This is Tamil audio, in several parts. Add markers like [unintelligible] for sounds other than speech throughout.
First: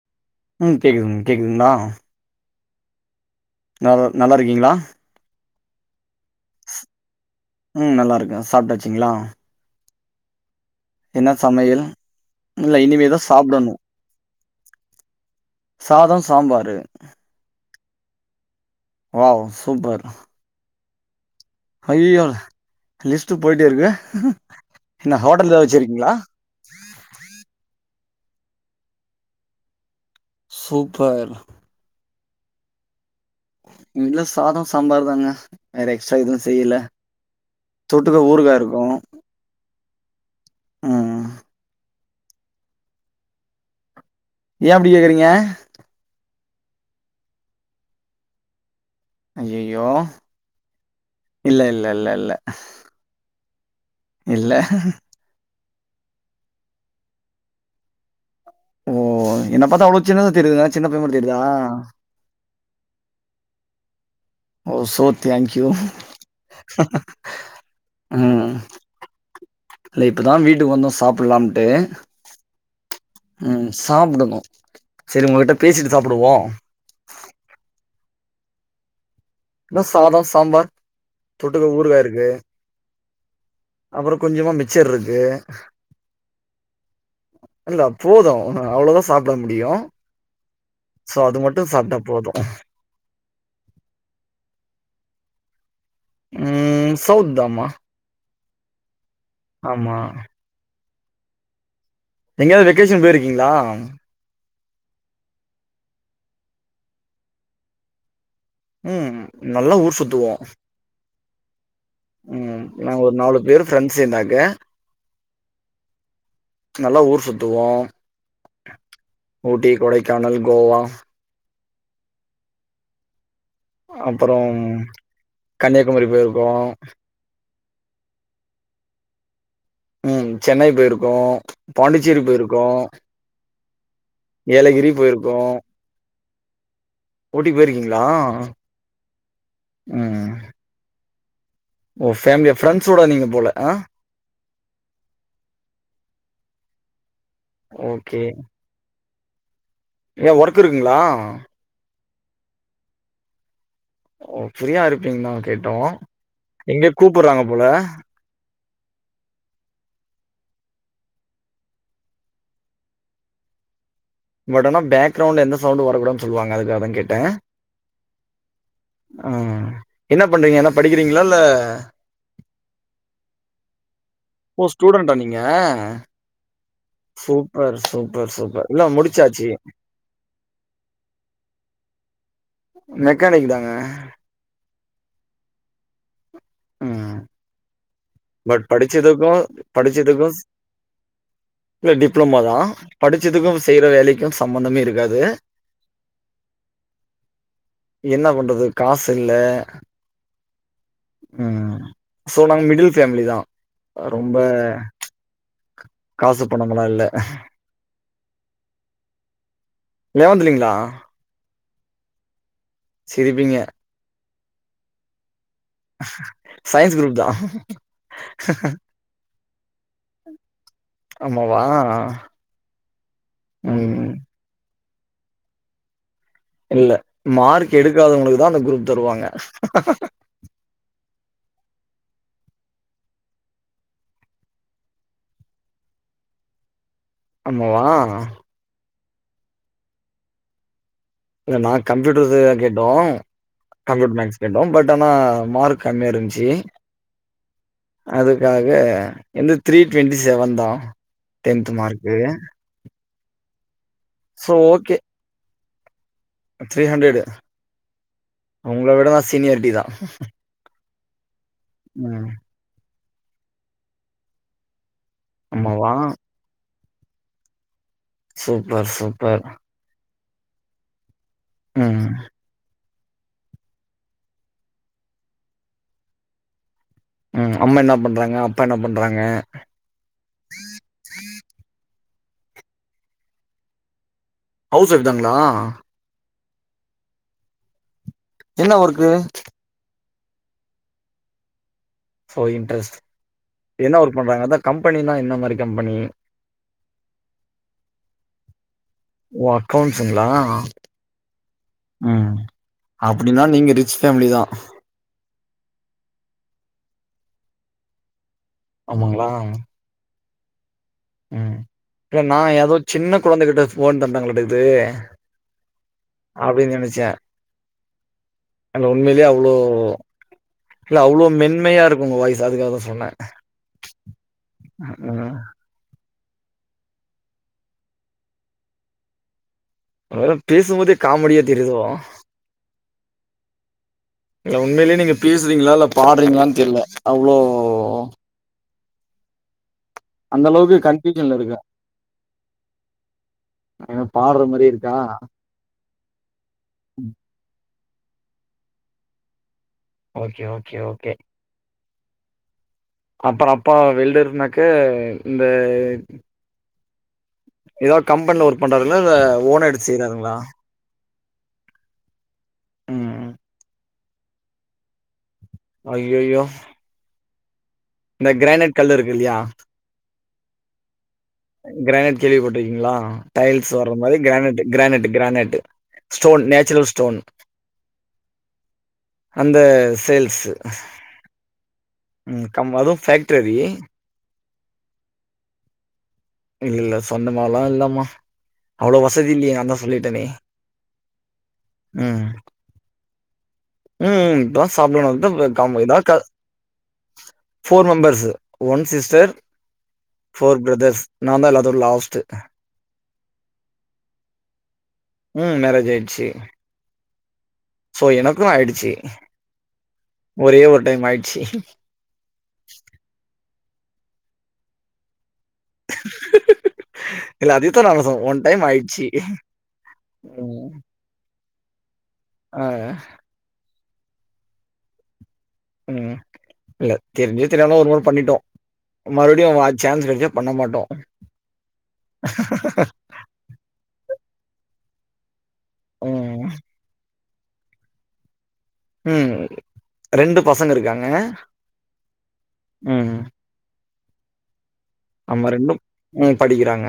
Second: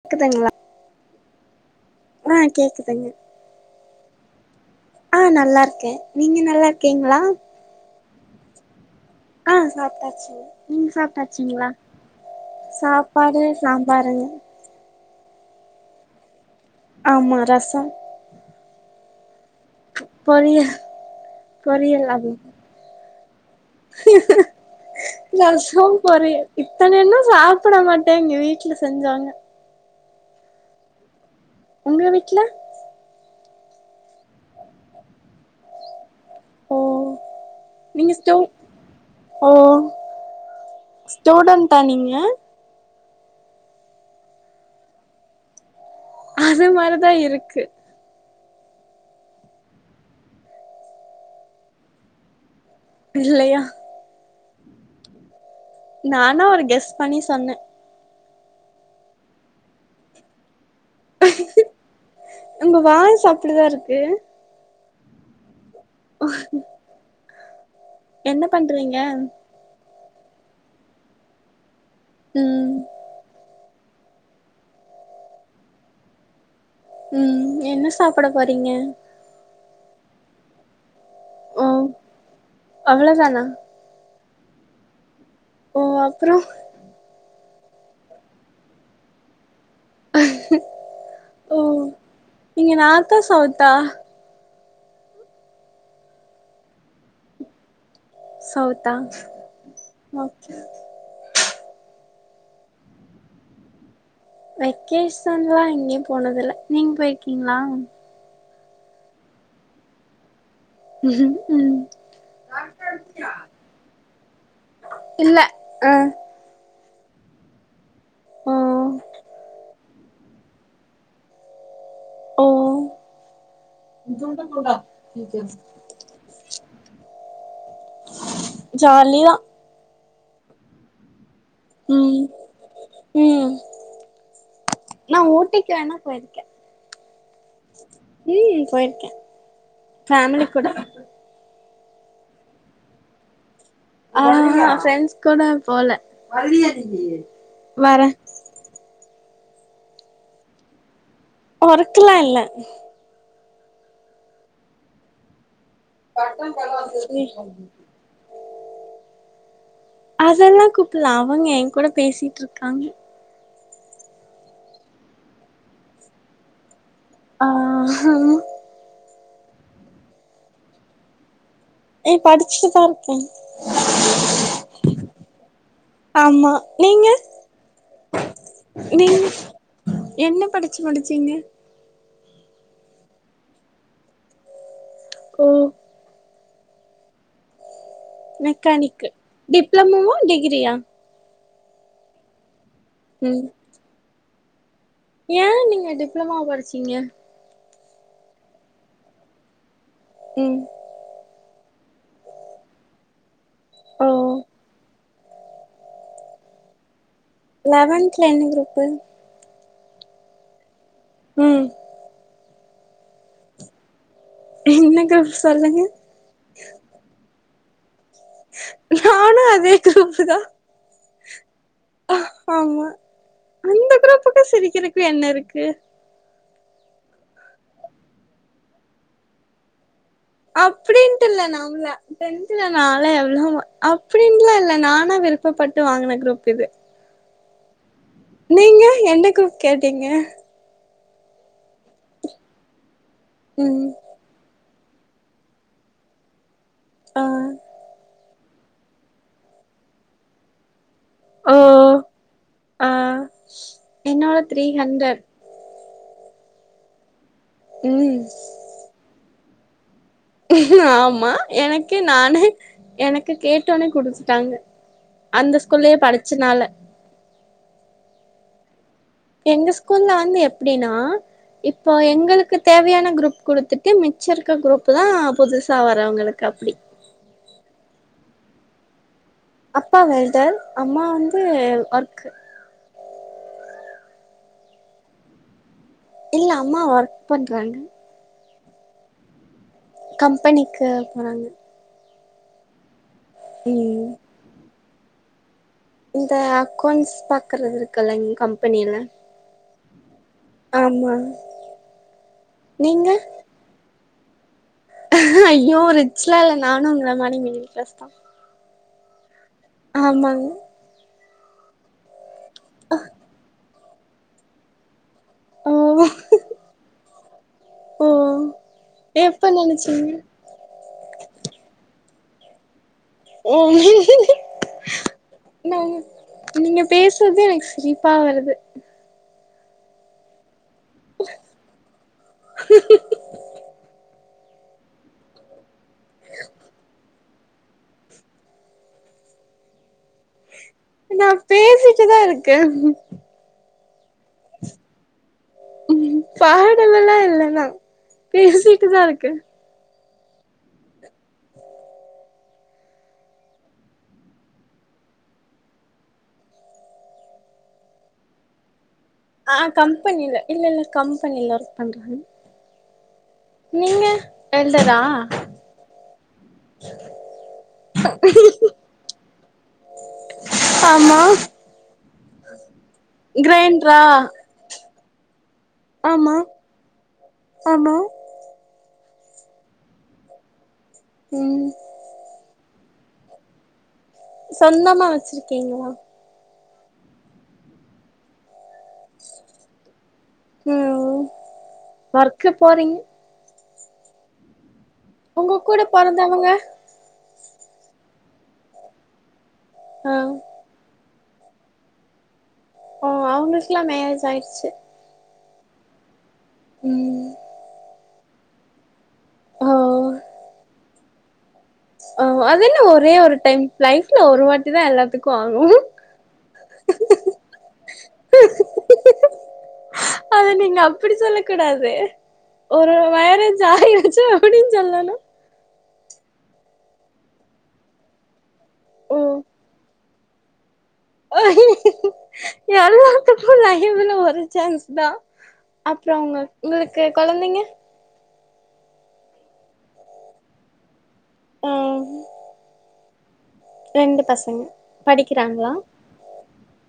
இருக்கு தங்க ம் கேட்குதுங்க கேட்குதுங்களா? ஆ கேக்குதுங்க ஆ நல்லா இருக்கீங்களா? ஆ நல்லா இருக்கேன். நீங்க நல்லா இருக்கீங்களா? ம் நல்லா இருக்க சாப்டாச்சுங்களா? ஆ சாப்டாச்சு நீ சாப்டாச்சீங்களா? சமையல் இல்ல இனிமேதா சாப்பாடு சாப்டணு சாம்பாரு சாதம் சாம்பாரு ஆமா ரசம் வாவ் சுப்பர் [unintelligible] லிஸ்ட் போயிட்டே இருக்கு என்ன ஹோட்டல் ஏதாது ரசம் வச்சிருகீங்களா? பொரியல் இத்தன இன்னு சாப்பட மாட்ட எங்க வீட்டுல செஞ்சாங்க சுப்பர் உங்க வீட்ல? சாதம் சாம்பார் தாங்க வேற எக்ஸ்ட்ரா எதும் செய்ல ஓ நீங்க ஸ்டு ஓ ம் ஸ்டூடன்டா நீங்க ஏன் அப்படி கேக்குறீங்க அது மாரிதான் இருக்கு அய்யயோ இல்ல இல்ல இல்ல இல்ல இல்லையா இல்ல நானா ஒரு கெஸ் பண்ணி சொன்னேன் ஓ என்ன பாத்தா அவ்வளோ சின்னதா தெரியுதுனா சின்ன பைய மாதிரி தெரியுதா உங்க வாய்ஸ் அப்டிதான் இருக்கு ஓ சோ தேங்க்யூ என்ன ம் பண்றீங்க இல்ல இப்பதான் வீட்டுக்கு வந்தோ சாப்டலாம்ட்டு ம் ம் சாப்பிடணும் சரி உங்ககிட்ட பேசிட்டு சாப்டுவோம் ம் என்ன சாப்பிட போறீங்க அதான் சாதம் சாம்பார் ஓ தொட்டுக்க ஊருகாய் இருக்கு அவ்ளோதானா அப்புறம் கொஞ்சமா மிச்சர் இருக்கு ஓ அப்புறம் இல்ல போதும் அவ்வளோதான் சாப்பிட முடியும் சோ அது மட்டும் சாப்டா போதும் அத்த சௌவ்த் ஆ ம் சௌத் தாமா சௌதா ஆமா சரி எங்கேயாவது வெக்கேஷன் போயிருக்கீங்களா வெக்கேஷன்ல்லாம் எங்கயு போனது இல்ல நீங்க போயிருக்கீங்களா உம் நல்லா ஊர் சுத்துவோம் உம் உம் உம் நாங்க ஒரு நாலு பேர் ஃரெண்ட்ஸ் இருந்தாங்க இல்ல ஹ்ம் நல்லா ஊர் சுத்துவோம் ஓ ஊட்டி கொடைக்கானல் கோவா ஓ ஒரு மாரி போயி ஜாலிதா ம் சென்னை போயிருக்கோம் பாண்டிச்சேரி ம் போயிருக்கோம் ம் ஏலகிரி நா போயிருக்கோம் ஊட்டிக்கு வேணா போயிருக்கே ஊட்டி போயிருக்கீங்களா ம் போயிருக்கே உம் ஃபேமிலி கூட ஓ ஃபேமிலிய ஃப்ரெண்ட்ஸோட நீங்க போல ஆ ஆ ஃண்டஸ் கூட போல வரே ஓகே ஏன் ஒர்க் இருக்குங்களா? ஒர்க்லாம் இல்ல ஓ ஃப்ரீயா இருப்பீங்களான்னு கேட்டோம் எங்கயோ கூப்பிடுறாங்க போல அதெல்லாம் கூப்பிடலாம் அவங்க என் கூட பேசிட்டு இருக்காங்க பட் ஆனா பேக்ரவுண்ட்ல எந்த சவுண்ட் உம் வர கூடாதுனு சொல்லுவாங்க அதுகாக தான் கேட்ட ஆ ஹ ஆ என்ன பண்றீங்க என்ன படிக்கிறீங்களா இல்ல உம் படிச்சுட்டுதான் இருக்கேன் ஓ ஸ்டூடெண்டட்டா நீங்க நீங்க சூப்பர் சூப்பர் சூப்பர் இல்ல நீங்க முடிச்சாச்சு என்ன படிச்சு முடிச்சு மெக்கானிக் தாங்க ஓ உம் பட் மெக்கானிக்கு படிச்சதுக்கும் டிப்ளமோவா படிச்சதுக்கும் டிகிரியா இல்ல டிப்ளமா தான் படிச்சதுக்கும் செய்யற வேலைக்கும் சம்பந்தமே இருக்காது ஏன் நீங்க டிப்ளமா படிச்சீங்க என்ன பண்றது காசு இல்ல ம் உம் சோ நாங்க மிடில் ஃபேமிலி தான் ஓ ரொம்ப காசு பனம்லாம் இல்ல லெவன்த்ல என்ன குரூப்பு ஏமாந்துலலைங்களா உம் சிரபங்க என்னக்கு சொல்லுங்க சயன்ஸ் குரூப் தான் நானும் அதுே குரூப் தா ஆமாவா ஆமா அந்த ம் குரூப்புக்கு சிரிக்கிறதுக்கு என்ன இருக்கு இல்ல மார்க் எடுக்காதவங்களுக்கு தான் அந்த குரூப் தருவாங்க அப்படின்னுட்டு இல்ல நாமல டென்தல நால எவ்வளவு அப்படின்னுல இல்ல நானா விருப்பப்பட்டு வாங்கின குரூப் இது ஆமாவா நீங்க என்ன குரூப் கேட்டீங்க இல்லை நான் கம்ப்யூட்டர் கேட்டோம் ம் மேக்ஸ் கேட்டும் பட் ஆனா மார்க் கம்மியா இருந்துச்சு ஆ அது அதுக்காக வந்து த்ரீ டு்வெண்ட்டி செவன் தான் ஓ டென்த் மார்க்கு ஆ என்னோட so three okay hundred three hundred ம் உங்கள விட நான் சீனியரிட்டி தான் ஆமா எனக்கு நானே எனக்கு கேட்டோனே குடுத்துட்டாங்க அந்த அம்மாவா ஸ்கூல்லேயே படிச்சனால சூப்பர் சூப் எங்க ஸ்கூல்ல வந்து எப்டினா இப்போ ம் எங்களுக்கு தேவையான குரூப் குடுத் து மிச்ச இருக்க குரூப் தான் புதுசா வரவங்களுக்கு அப்படி ம் அம்மா என்ன பண்றாங்க அப்பா என்ன பண்றாங்க அப்பா வெல்டர் அம்மா வந்து ஒர்க்கு ஹவுஸ் ஒய்ஃப் தாங்களா இல்ல அம்மா ஒர்க் பண்றாங்க என்ன வர்க் கம்பெனிக்கு போறாங்க ஒ இன்ட்ரெஸ்ட் என்ன ம் ஒர்க் பண்றாங்க அதான் கம்பெனி தான் என்ன மாதிரி இந்த அக்கௌண்ட்ஸ் பாக்கறது இருக்குல்ல எங்க கம்பெனியில ஓ அக்கவுன்ஸங்களா ம் நீங்க அப்படின்னா நீங்க ரிச்ச ஃபேமிலி தான் ஐயோ ரிச்லா இல்ல நானும்ங்க மாரி கஷ்டம் ஆமாங்களா ஆமாங்க உம் இல்ல நான் ஏதோ சின்ன குழந்தைகிட்ட போன் தட்டாங்களது ஓ அப்டின்னு நெனச்ச ஓ அந்த உண்மையிலயே எப்ப அவ்ளோ நெனச்சீங்க இல்ல அவ்ளோ மென்மைய இருக்கு உங்க வாய்ஸ் அதுக்காகதா சொன்னே ஓ ம் நா நீங்க பேசறதே எனக்கு சிரிப்பா வருது ஒருவேள பேசும்போதே காமெடியா தெரியுதோ இல்ல உண்மையிலயே நீங்க பேசுறீங்களா இல்ல பாடுறீங்களான்னு தெர்ல அவ்ளோ அந்தளவுக்கு கண் நா பேசிட்டுதா இருக்கே ஏன்ன பாடுற மாரியே இருக்கா உம் பாடலல்லா இல்ல நா பேசிட்டு தா இருக்கேன் ஓகே ஓகே ஓகே அப்புற அப்பா வெல்டர்னாக்க இந்த ஏதாது கம்பனில ஒர்க் பண்றாருங்கள இல்ல ஓனா ஆஹ் எடுத்து செய்றாருங்களா? கம்பெனில இல்ல இல்ல கம்பெனில ஒர்க் பண்றாங்க ம். நீங்க வெல்டர்ரா அய்யயோ இந்த கிரானைட் கல்லு இருக்கு இல்லையா ஆமா கிரானைட் கேள்வி போட்டிருக்கீங்களா? டைல்ஸ் வர்ற கிரைண்ட்ரா மாரி கிரானேட்டு கிரானேட்டு கிரானேட்டு ஆமா ஸ்டோன் நேச்சுரல் ஸ்டோன் ஆமா அந்த சேல்ஸ்சு ம் ம் கம் அதுவு ஃபேக்ட்ரி சொந்தமா வெச்சிருக்கீங்களா? இல்ல இல்ல சொந்தமாலா இல்லமா அவ்ளோ வசதி இல்லையே நா தான் சொல்லிட்டேனே ம் உம் ஒர்க்கு போறீங்க ம் ம் தோச சாப்பட இதான் உங்க காம் கூட இதான் க பொறந்தவங்க ஃபோர் மெம்பர்ஸ் ஒன் சிஸ்டர் ஆ போர் பிரதர்ஸ் நான் தான் எல்லோரும் லாஸ்ட் ஓ அவங்களுக்குல்லாம் மேரேஜ் ஆயிடுச்சு ம் மேரேஜ் ஆயிடுச்சு ம் சோ எனக்கும் ஆயிடுச்சு ஓ ஒரே ஒரு டைம் ஆயிடுச்சு ஆ அது என்ன ஒரே ஒரு டைம் லைஃப்ல ஒரு வாட்டி தான் எல்லாத்துக்கும் ஆகும் இல்ல அதத்தான நானும் சொன்னேன் ஒன் டைம் ஆயிடுச்சு உம் அப்படி சொல்ல கூடாது ஒரு வயற ஜாயி வச்சு அப்படின்னு சொல்லனும் ம் இல்ல தெரிஞ்சோ தெரியாமாலோ ஒரு முறை பண்ணிட்டோ ம் மறுபடியு சான்ஸ் கிடைச்சா பண்ண மாட்டோம் எல்லாத்துக்கு லைஃப்ல ஒரு சான்ஸ் தான் அப்புறம் உங்க ம் உங்களுக்கு குழந்தைங்க ம் ரெண்டு பசங்க இருக்காங்க ஆ ம் ரெண்டு பசங்க அம்மா படிக்கிறாங்களா ரெண்டும் ம் படிக்கிறாங்க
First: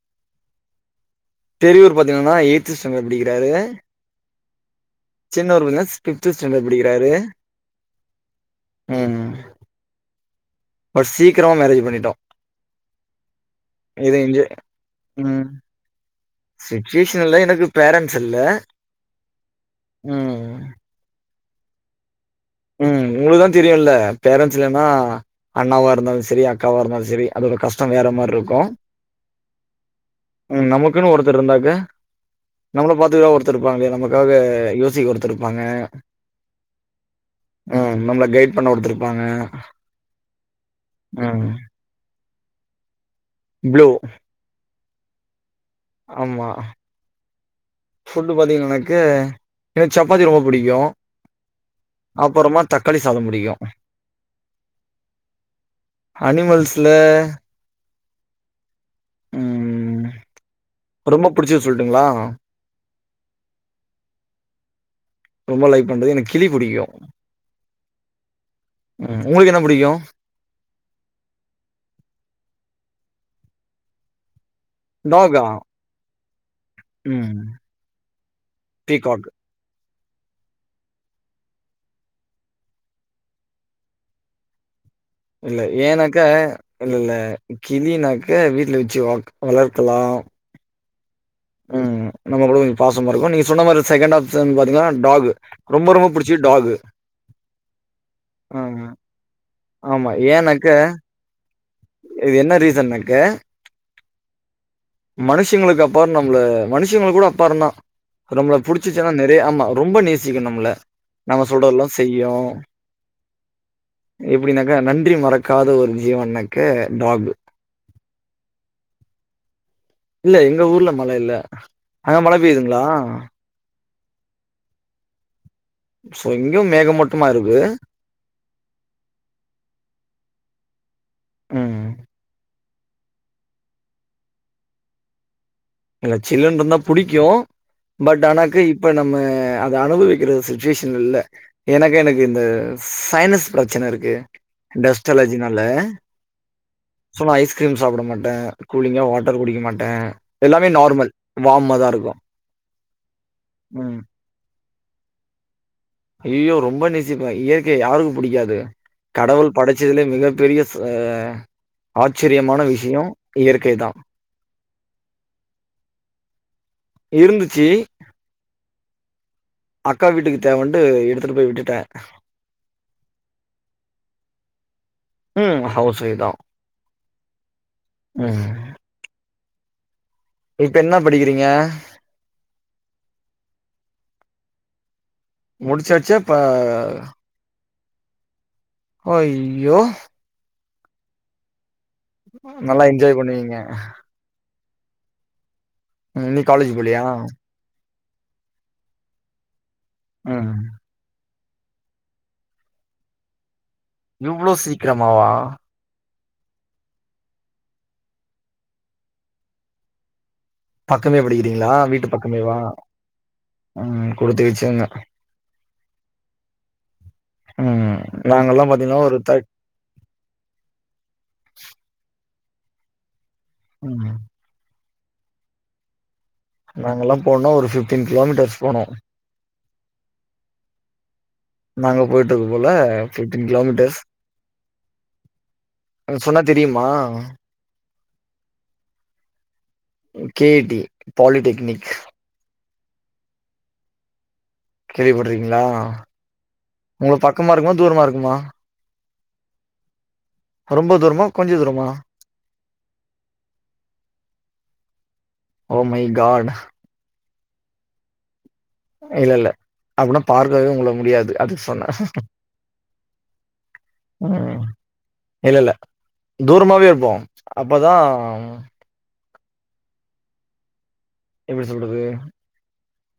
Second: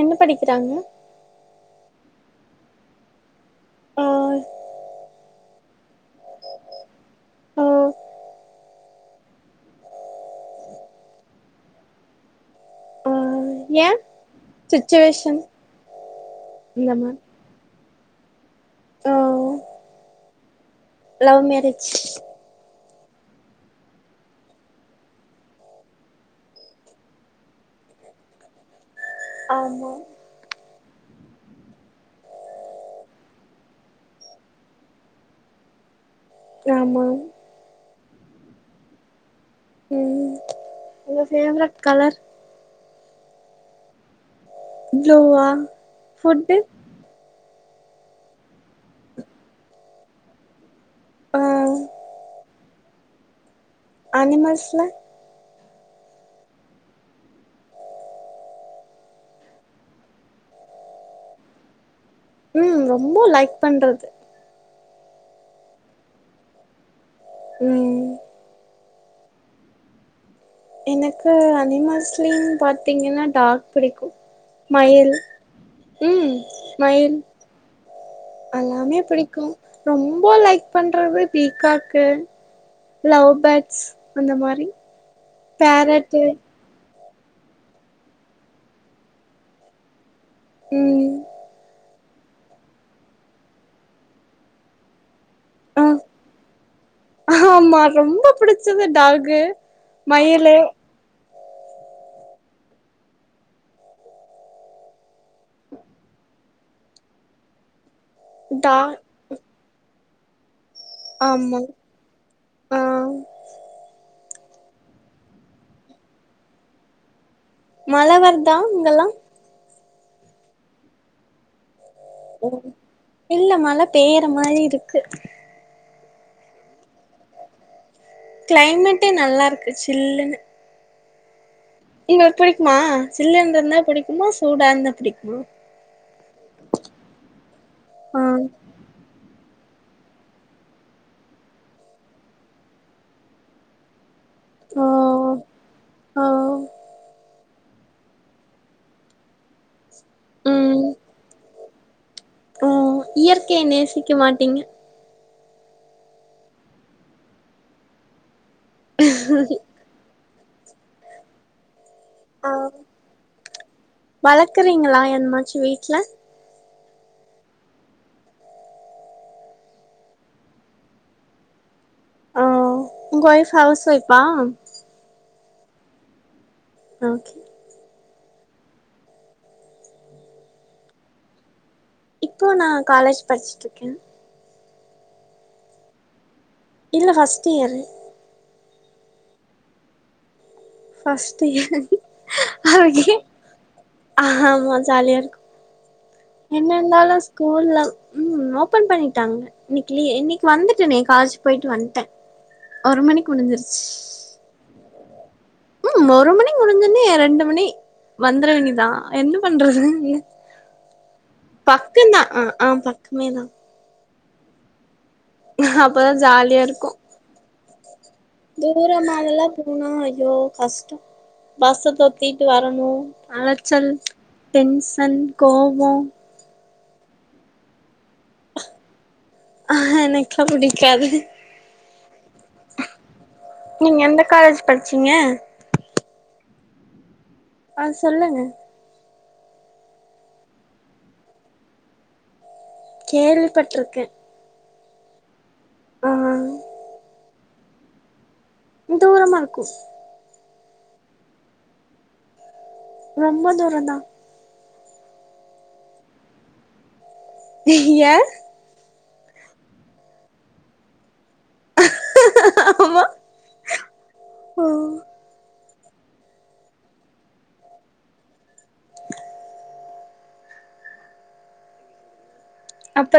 என்ன படிக்கிறாங்க? தெரியூர் பாத்தீங்கன்னா எய்து ஸ்டாண்டர்ட் படிக்கிறாரு ஆ சின்னவரு பா ஃபிஃப்த் ஸ்டாண்டர்ட் படிக்கிறாரு ஆ உம் உம் பட் சீக்கிரமா மேரேஜ் பண்ணிட்டோ ஆ ஏ எது என்ஜ உம் சுச்சுவேஷன் இந்த சுச்சுவேஷன் எல்லாம் எனக்கு பேரண்ட்ஸ் இல்ல ஹ ம் லவ் மேரேஜ் உம் உங்களுக்குதான் தெரியும்ல பேரன்ட்ஸ் இல்லனா அண்ணாவா இருந்தாலும் சரி அக்காவா இருந்தாலும் சரி அதோட கஷ்டம் வேற மாதிரி இருக்கும் ஆமா உம் நமக்குன்னு ஒருத்தர் இருந்தாக்க நம்மள பாத்துக்கா ஒருத்த இருப்பாங்களையா நமக்காக யோசிக்க ஒருத்தருப்பாங்க ஆமா ஆஹ் நம்மள கைட் பண்ண கொடுத்துருப்பாங்க உம்வரட கலர் ப்ளூ ப்ளூவா ஆமா ஃபுட்டு ஃபுட்டு் பாத்தீங்கான எனக்கு எனக்கு சப்பாத்தி ரொம்ப பிடிக்கு ஆ அப்புறமா தக்காளி சாத பிடிக்கு ஆனி மாஸ்ல அனிமல்ஸ்ல உம் ரொம்ப புடிச்சது சொல்ட்டுங்ளா உம் ரொம்ப லைக் பண்றது ரொம்ப லைக் பண்றது எனக்கு கிளி பிடிக்கு உம் உம் உங்களுக்கு என்ன பிடிக்கு எனக்கு அனிமல்ஸ்லிங் பாத்தீங்கன்னா டாக் பிடிக்கு மயில் டாகா? உம் மயில் ம் எல்லாமே பீகாக். பிடிக்கு ரொம்ப லைக் பண்றது பீகாக்கு லவ் பேட்ஸ் அந்த மாரி இல்ல பேரட்டு ஏனாக்கா இல்ல இல்ல கிழினாக்க வீட்ல வச்சு வளக் வளர்கலாம் உம் உம் நம்ம கூட கொஞ்சோ பாசமா இருக்கு நீங்க சொன்ன மாரி செகண்ட் ஆப்ஷன் பாத்தீங்கன்னா டாக் ஆ ரொம்ப ரொம்ப புடிச்சது டாகு ஆமா ரொம்ப அ புடிச்சது டாகு ஆமா. மயிலு ஏன்னாக்க இது என்ன ரீசன் எனக்கு மனுஷங்களுக்கு அப்பறோ நம்பள மனுஷங்களுக்கு கூட அப்பறந்தான் ரொம்ப டா புடிச்சிச்சுன்னா நெறைய ஆமா ரொம்ப நேசிக்கு நம்மல நம்ம ஆமா சொல்றதெல்லா செய்யு ஆ எப்படின்னாக்கா நன்றி மறக்காத ஒரு ஜீவன்னாக்க டாக் மழவருதா அங்கெல்லா இல்ல எங்க ஊர்ல மழ இல்ல அங்க மழ ஓ பெய்யுதுங்களா? இல்ல மழ பேயற மாரி இருக்கு இங்கயு மேகமூட்டமா இருக்கு கிளைமேட் நல்லா இருக்கு சில்லுன்னு ம் எங்களுக்கு புடிக்குமா சில்லனு இருந்தா பிடிக்குமா சூடா இருந்தா புடிக்குமா இல்ல சில்லுன் இருந்தா பிடிக்கு ஆ பட் ஆனாக்கு இப்ப நம்ம அத அனுபவிக்கிற சுச்சுவேஷன்ல இல்ல எனக் எனக்கு இந்த சயின்ஸ் பிரச்சன இருக்கு ஓ டஸ்டலர்ஜி நால ஓ சும்மா ஐஸ் ஐஸ்க்ரீம் சாப்ட மாட்டே கூலிங்கா வாட்டர் குடிக்க மாட்டே எல்லாமே நார்மல் வார்மா தா இருக்கு அ இயற்கைய ம் நேசிக்க மாட்டிங்க ஐயோ ரொம்ப நேசிப்பே இயற்கைய யாருக்கு பிடிக்காது கடவுள் படைச்ச துல மிகப்பெரிய ஆ ஆச்சரியமான விஷய இயற்கை தா வளக்குறீங்களா எந்மாச்சு வீட்ல இருந்துச்சு அக்கா வீட்டுக்கு தேவண்ட்டு எடுத்துட்டு போய் விட்டுட்டே ஓ உங்க ஃவைப் ஹவுஸ் ஃவைப்பா உம் ஹவுசே தா ஓகே ஆ இப்ப என்ன படிக்கிறீங்க இப்போ நா காலேஜ் படிச்சுட்டு இருக்கே முடிச்சாச்சு பா இல்ல ஃபஸ்ட் இயர் ஐயோ ஃபஸ்ட் இயர் நல்லா ஓகே என்ஜாய் பண்ணுவீங்க ஆமா ஜாலியா இருக்கு நீ என்ன காலேஜ் போலியா இருந்தாலு ஸ்கூல்ல ம் ஓபன் பண்ணிட்டாங்க இன்னைக்கு இன்னைக்கு ம் வந்துட்டனே காலேஜ் போய்ட்டு வந்ட்டே ஒரு மணிக்கு முடிஞ்சிருச்சு இவ்ளோ சீக்கிரமாவா உம் ஒரு மணி முடிஞ்ச உடனே ரெண்டு மணி வந்திர வேண்டிதா என்ன பண்றது பக்கமே படிக்கிறீங்களா பக்கந்தா ஆ ஆ பக்கமே தா உம் குடுத்து வச்சவங்க அப்பதா ஜாலியா இருக்கு உம் தூரமா அதெல்லா போனு அய்யோ கஷ்டோ பஸ் தொத்திட்டு வரணு அலைச்சல் ம் டென்சன் கோபோ நாங்களாம் போனா ஒரு பிஃப் [unintelligible] ட்ரஸ் பண்ணுவோ எனக்குலா புடிக்காது நாங்க போயிட்டு இருக்கோல பிஃப்டீன் நீங்க கிலோமீட்டர்ஸ் எந்த காலேஜ் படிச்சீங்க அத சொன்னா தெரியுமா ஆ சொல்லுங்க கே ஐ டி பாலிடெக்னிக் கேள்விப்பட்ருக்கே கேள்விப்பட்றிக்கீங்களா உங்களுக்கு பக்கமா இருக்குமா தூரமா இருக்குமா தூரமா இருக்கு ரொம்ப தூரமா கொஞ்ச தூரமா ரொம்ப தூரந் தா ஓ மை காட் நீ யார் இல்ல இல்ல அப்டின்னா பார்க்கவே உங்கள முடியாது அதுக்கு சொன்னே ஆமா ஓ இல்லல்ல தூரமாவே இருப்போ அப்பதா எப்டி சொல்றது அப்பதா